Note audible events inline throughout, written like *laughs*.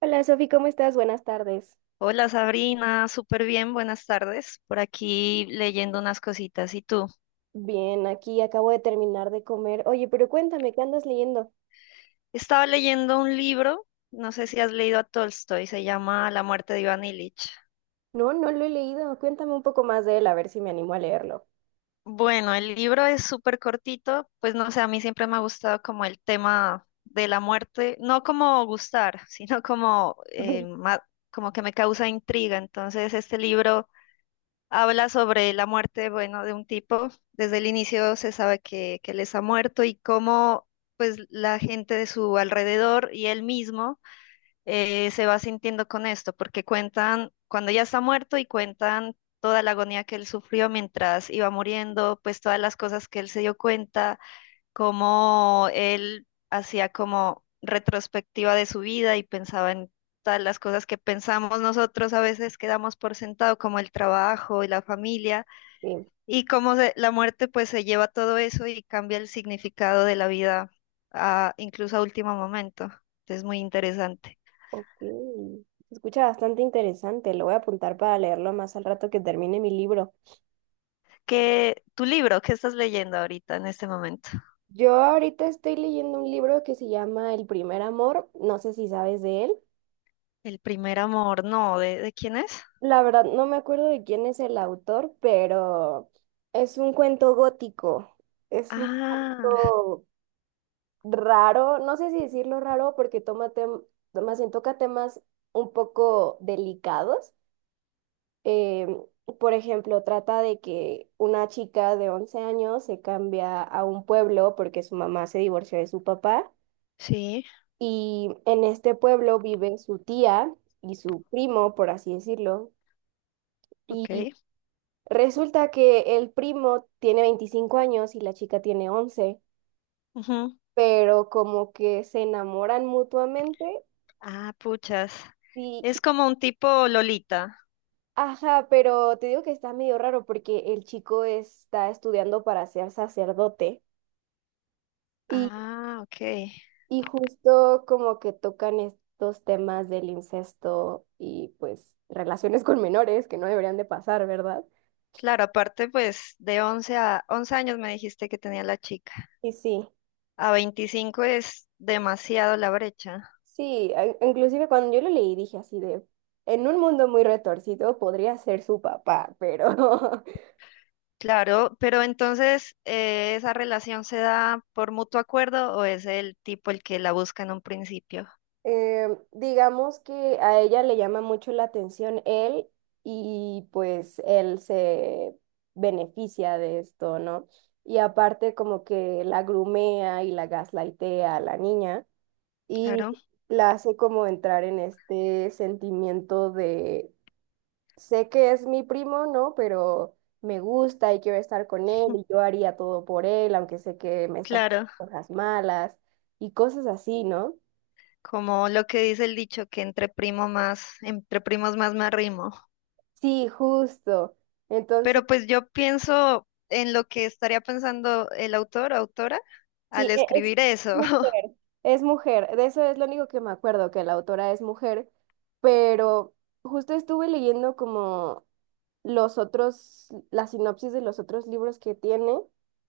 Hola Sofi, ¿cómo estás? Buenas tardes. Hola Sabrina, súper bien, buenas tardes. Por aquí leyendo unas cositas. ¿Y tú? Bien, aquí acabo de terminar de comer. Oye, pero cuéntame, ¿qué andas leyendo? Estaba leyendo un libro, no sé si has leído a Tolstoy, se llama La muerte de Iván Ilich. No, no lo he leído. Cuéntame un poco más de él, a ver si me animo a leerlo. Bueno, el libro es súper cortito, pues no sé, a mí siempre me ha gustado como el tema de la muerte, no como gustar, *laughs* sino como, *laughs* Ok. Como que me causa intriga. Entonces este libro... habla sobre la muerte, bueno, de un tipo. Desde el inicio se sabe que él está muerto y cómo, pues, la gente de su alrededor y él mismo se va sintiendo con esto, porque cuentan cuando ya está muerto y cuentan toda la agonía que él sufrió mientras iba muriendo, pues todas las cosas que él se dio cuenta cómo él hacía como retrospectiva de su vida y pensaba en todas las cosas que pensamos nosotros a veces quedamos por sentado, como el trabajo y la familia, Sí, y la muerte pues se lleva todo eso y cambia el significado de la vida a, incluso a último momento. Es muy interesante. ok. Se escucha bastante interesante. Lo voy a apuntar para leerlo más al rato que termine mi libro. ¿Qué, tu libro, qué estás leyendo ahorita en este momento? Yo ahorita estoy leyendo un libro que se llama El primer amor. No sé si sabes de él. El primer amor, no, ¿de quién es? La verdad, no me acuerdo de quién es el autor, pero es un cuento gótico. Es un Ah, poco raro, no sé si decirlo raro, porque más bien toca temas un poco delicados. Em, por ejemplo, trata de que una chica de 11 años se cambia a un pueblo porque su mamá se divorció de su papá sí, y en este pueblo vive su tía y su primo, por así decirlo. Y ok. resulta que el primo tiene 25 años y la chica tiene 11, Ujú. pero como que se enamoran mutuamente. Ah, puchas. Y Es como un tipo Lolita. Ajá, pero te digo que está medio raro porque el chico está estudiando para ser sacerdote y, Ah, ok. y justo como que tocan estos temas del incesto y pues relaciones con menores que no deberían de pasar, ¿verdad? Claro, aparte pues de 11 a once años me dijiste que tenía la chica. Y sí, A 25 es demasiado la brecha. sí, inclusive cuando yo lo leí dije así de, en un mundo muy retorcido podría ser su papá, pero *laughs* Claro, pero entonces ¿esa relación se da por mutuo acuerdo o es el tipo el que la busca en un principio? Digamos que a ella le llama mucho la atención él y pues él se beneficia de esto, ¿no? Y aparte como que la grumea y la gaslightea a la niña y Claro, la hace como entrar en este sentimiento de, sé que es mi primo, ¿no? Pero me gusta y quiero estar con él y yo haría todo por él, aunque sé que me está haciendo claro. cosas malas y cosas así, ¿no? Como lo que dice el dicho que entre primo más, entre primos más me arrimo. Sí, justo. Entonces, Pero pues yo pienso en lo que estaría pensando el autor o autora al sí, es escribir eso. *laughs* mujer, es mujer. De eso es lo único que me acuerdo, que la autora es mujer, pero justo estuve leyendo como los otros, la sinopsis de los otros libros que tiene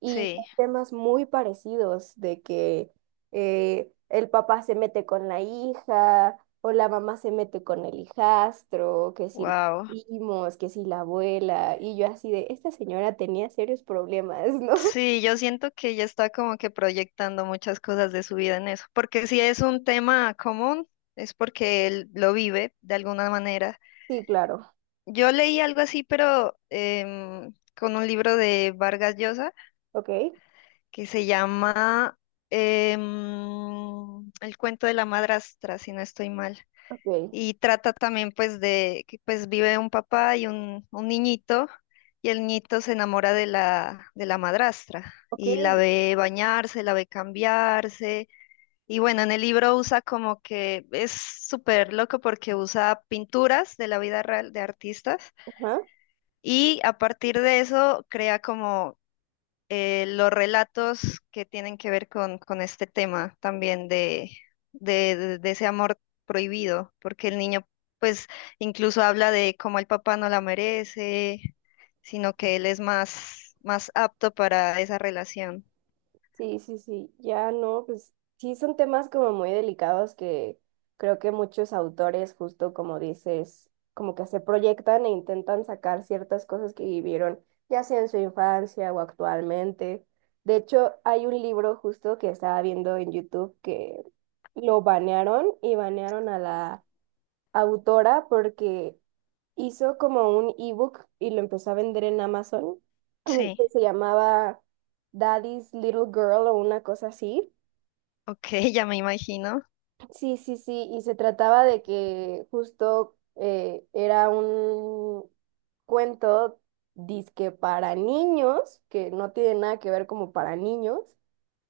y son Sí, temas muy parecidos, de que el papá se mete con la hija o la mamá se mete con el hijastro, que si los wow. primos, que si la abuela, y yo así de, esta señora tenía serios problemas, *laughs* ¿no? Sí, yo siento que ella está como que proyectando muchas cosas de su vida en eso, porque si es un tema común, es porque él lo vive de alguna manera. Sí, claro. Yo leí algo así, pero con un libro de Vargas Llosa Ok, que se llama El cuento de la madrastra, si no estoy mal, ok, y trata también pues de que pues vive un papá y un niñito y el niñito se enamora de la madrastra ok. y la ve bañarse, la ve cambiarse y bueno, en el libro usa como que es súper loco porque usa pinturas de la vida real de artistas Ajá. y a partir de eso crea como los relatos que tienen que ver con este tema también de ese amor prohibido, porque el niño pues incluso habla de cómo el papá no la merece, sino que él es más, más apto para esa relación. Sí, sí, sí. Ya no, pues sí son temas como muy delicados que creo que muchos autores, justo como dices, como que se proyectan e intentan sacar ciertas cosas que vivieron, ya sea en su infancia o actualmente. De hecho, hay un libro justo que estaba viendo en YouTube que lo banearon y banearon a la autora porque hizo como un ebook y lo empezó a vender en Amazon *clears throat* que Sí, se llamaba Daddy's Little Girl o una cosa así. ok, *laughs* ya me imagino. Sí, sí, sí, y se trataba de que justo era un cuento disque para niños, que no tiene nada que ver como para niños.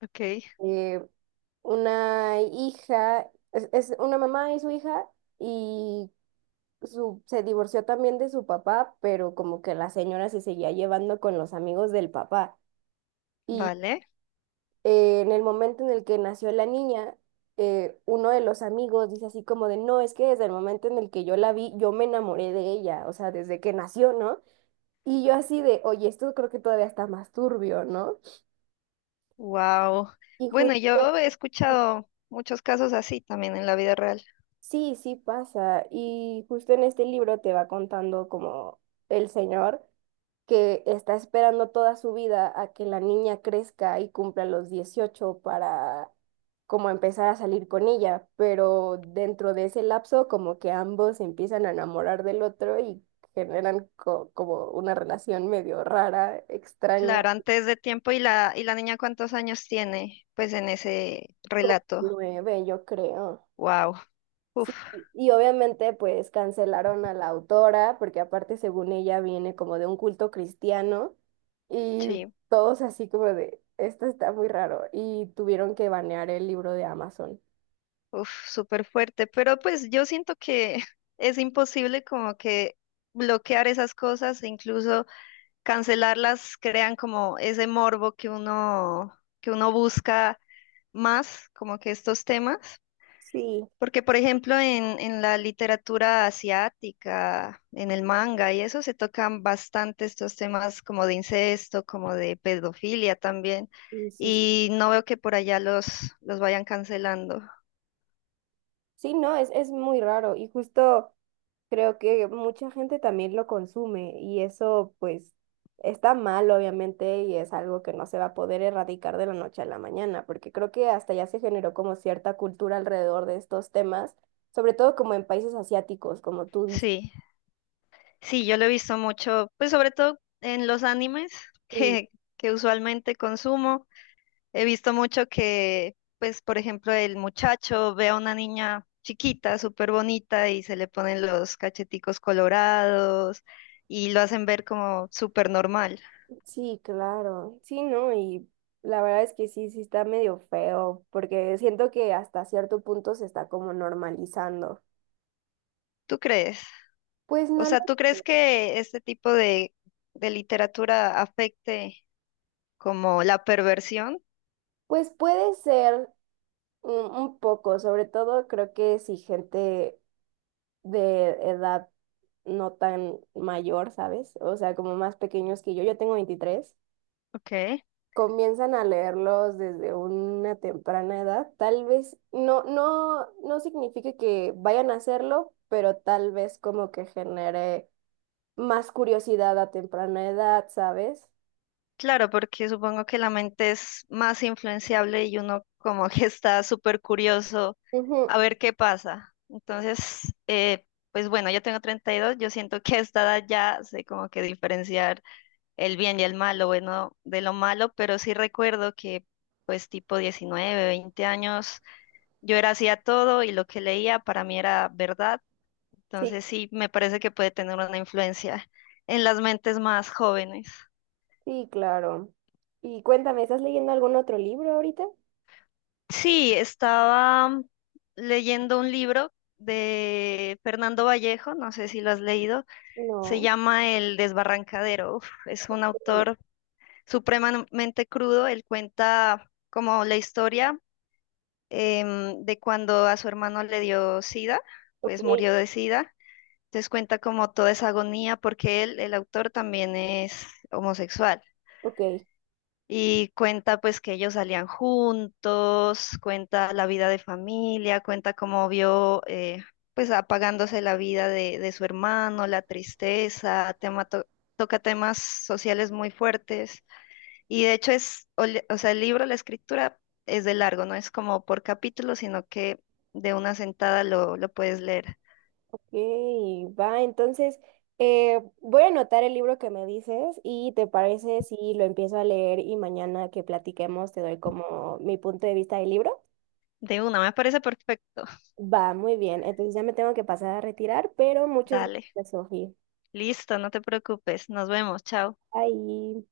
Ok, eh, una hija, es, una mamá y su hija, y se divorció también de su papá, pero como que la señora se seguía llevando con los amigos del papá. Y vale. En el momento en el que nació la niña, uno de los amigos dice así como de, no, es que desde el momento en el que yo la vi, yo me enamoré de ella, o sea, desde que nació, ¿no? Y yo así de, oye, esto creo que todavía está más turbio, ¿no? Wow. Y Bueno, justo, yo he escuchado muchos casos así también en la vida real. sí, sí pasa. Y justo en este libro te va contando como el señor que está esperando toda su vida a que la niña crezca y cumpla los 18 para como empezar a salir con ella, pero dentro de ese lapso como que ambos se empiezan a enamorar del otro y generan como una relación medio rara, extraña, Claro, antes de tiempo y la niña cuántos años tiene, pues en ese como relato. 9, yo creo. Wow. Uf, Sí, y obviamente pues cancelaron a la autora, porque aparte según ella viene como de un culto cristiano, y sí, todos así como de, esto está muy raro, y tuvieron que banear el libro de Amazon. uf, súper fuerte. Pero pues yo siento que *laughs* es imposible como que bloquear esas cosas, e incluso cancelarlas, crean como ese morbo que uno busca más, como que estos temas. Sí. Porque, por ejemplo, en la literatura asiática, en el manga y eso, se tocan bastante estos temas como de incesto, como de pedofilia también. Y sí, Y no veo que por allá los vayan cancelando. sí, no, es muy raro, y justo. Creo que mucha gente también lo consume y eso pues está mal obviamente y es algo que no se va a poder erradicar de la noche a la mañana, porque creo que hasta ya se generó como cierta cultura alrededor de estos temas, sobre todo como en países asiáticos, como tú dices. Sí, sí, yo lo he visto mucho, pues sobre todo en los animes *laughs* Sí, que, que usualmente consumo. He visto mucho que, pues, por ejemplo, el muchacho ve a una niña chiquita, súper bonita, y se le ponen los cacheticos colorados y lo hacen ver como súper normal. sí, claro. Sí, ¿no? Y la verdad es que sí, sí está medio feo, porque siento que hasta cierto punto se está como normalizando. ¿Tú crees? Pues O no, sea, ¿tú crees que este tipo de literatura afecte como la perversión? pues puede ser, un poco, sobre todo creo que si gente de edad no tan mayor, ¿sabes? O sea, como más pequeños que yo tengo 23, Ok. comienzan a leerlos desde una temprana edad. Tal vez no, no, no signifique que vayan a hacerlo, pero tal vez como que genere más curiosidad a temprana edad, ¿sabes? Claro, porque supongo que la mente es más influenciable y uno como *laughs* que está súper curioso Ujú, a ver qué pasa. Entonces, pues bueno, yo tengo 32, yo siento que a esta edad ya sé como que diferenciar el bien y el mal, lo bueno de lo malo, pero sí recuerdo que pues tipo 19, 20 años, yo era así a todo y lo que leía para mí era verdad. sí, Entonces sí, me parece que puede tener una influencia en las mentes más jóvenes. sí, claro. Y cuéntame, ¿estás leyendo algún otro libro ahorita? Sí, estaba leyendo un libro de Fernando Vallejo, no sé si lo has leído, se No. llama El Desbarrancadero. Uf, es un autor supremamente crudo, él cuenta como la historia de cuando a su hermano le dio SIDA, Ok, pues murió de SIDA. Entonces cuenta como toda esa agonía porque él, el autor, también es homosexual. ok, Y cuenta pues que ellos salían juntos, cuenta la vida de familia, cuenta cómo vio pues apagándose la vida de su hermano, la tristeza, toca temas sociales muy fuertes. Y de hecho es, o sea, el libro, la escritura es de largo, no es como por capítulo, sino que de una sentada lo puedes leer. ok, va, entonces voy a anotar el libro que me dices y te parece si lo empiezo a leer y mañana que platiquemos te doy como mi punto de vista del libro. De una, me parece perfecto. Va, muy bien, entonces ya me tengo que pasar a retirar, pero muchas Dale, gracias, Sofía. listo, no te preocupes, nos vemos, chao. Bye.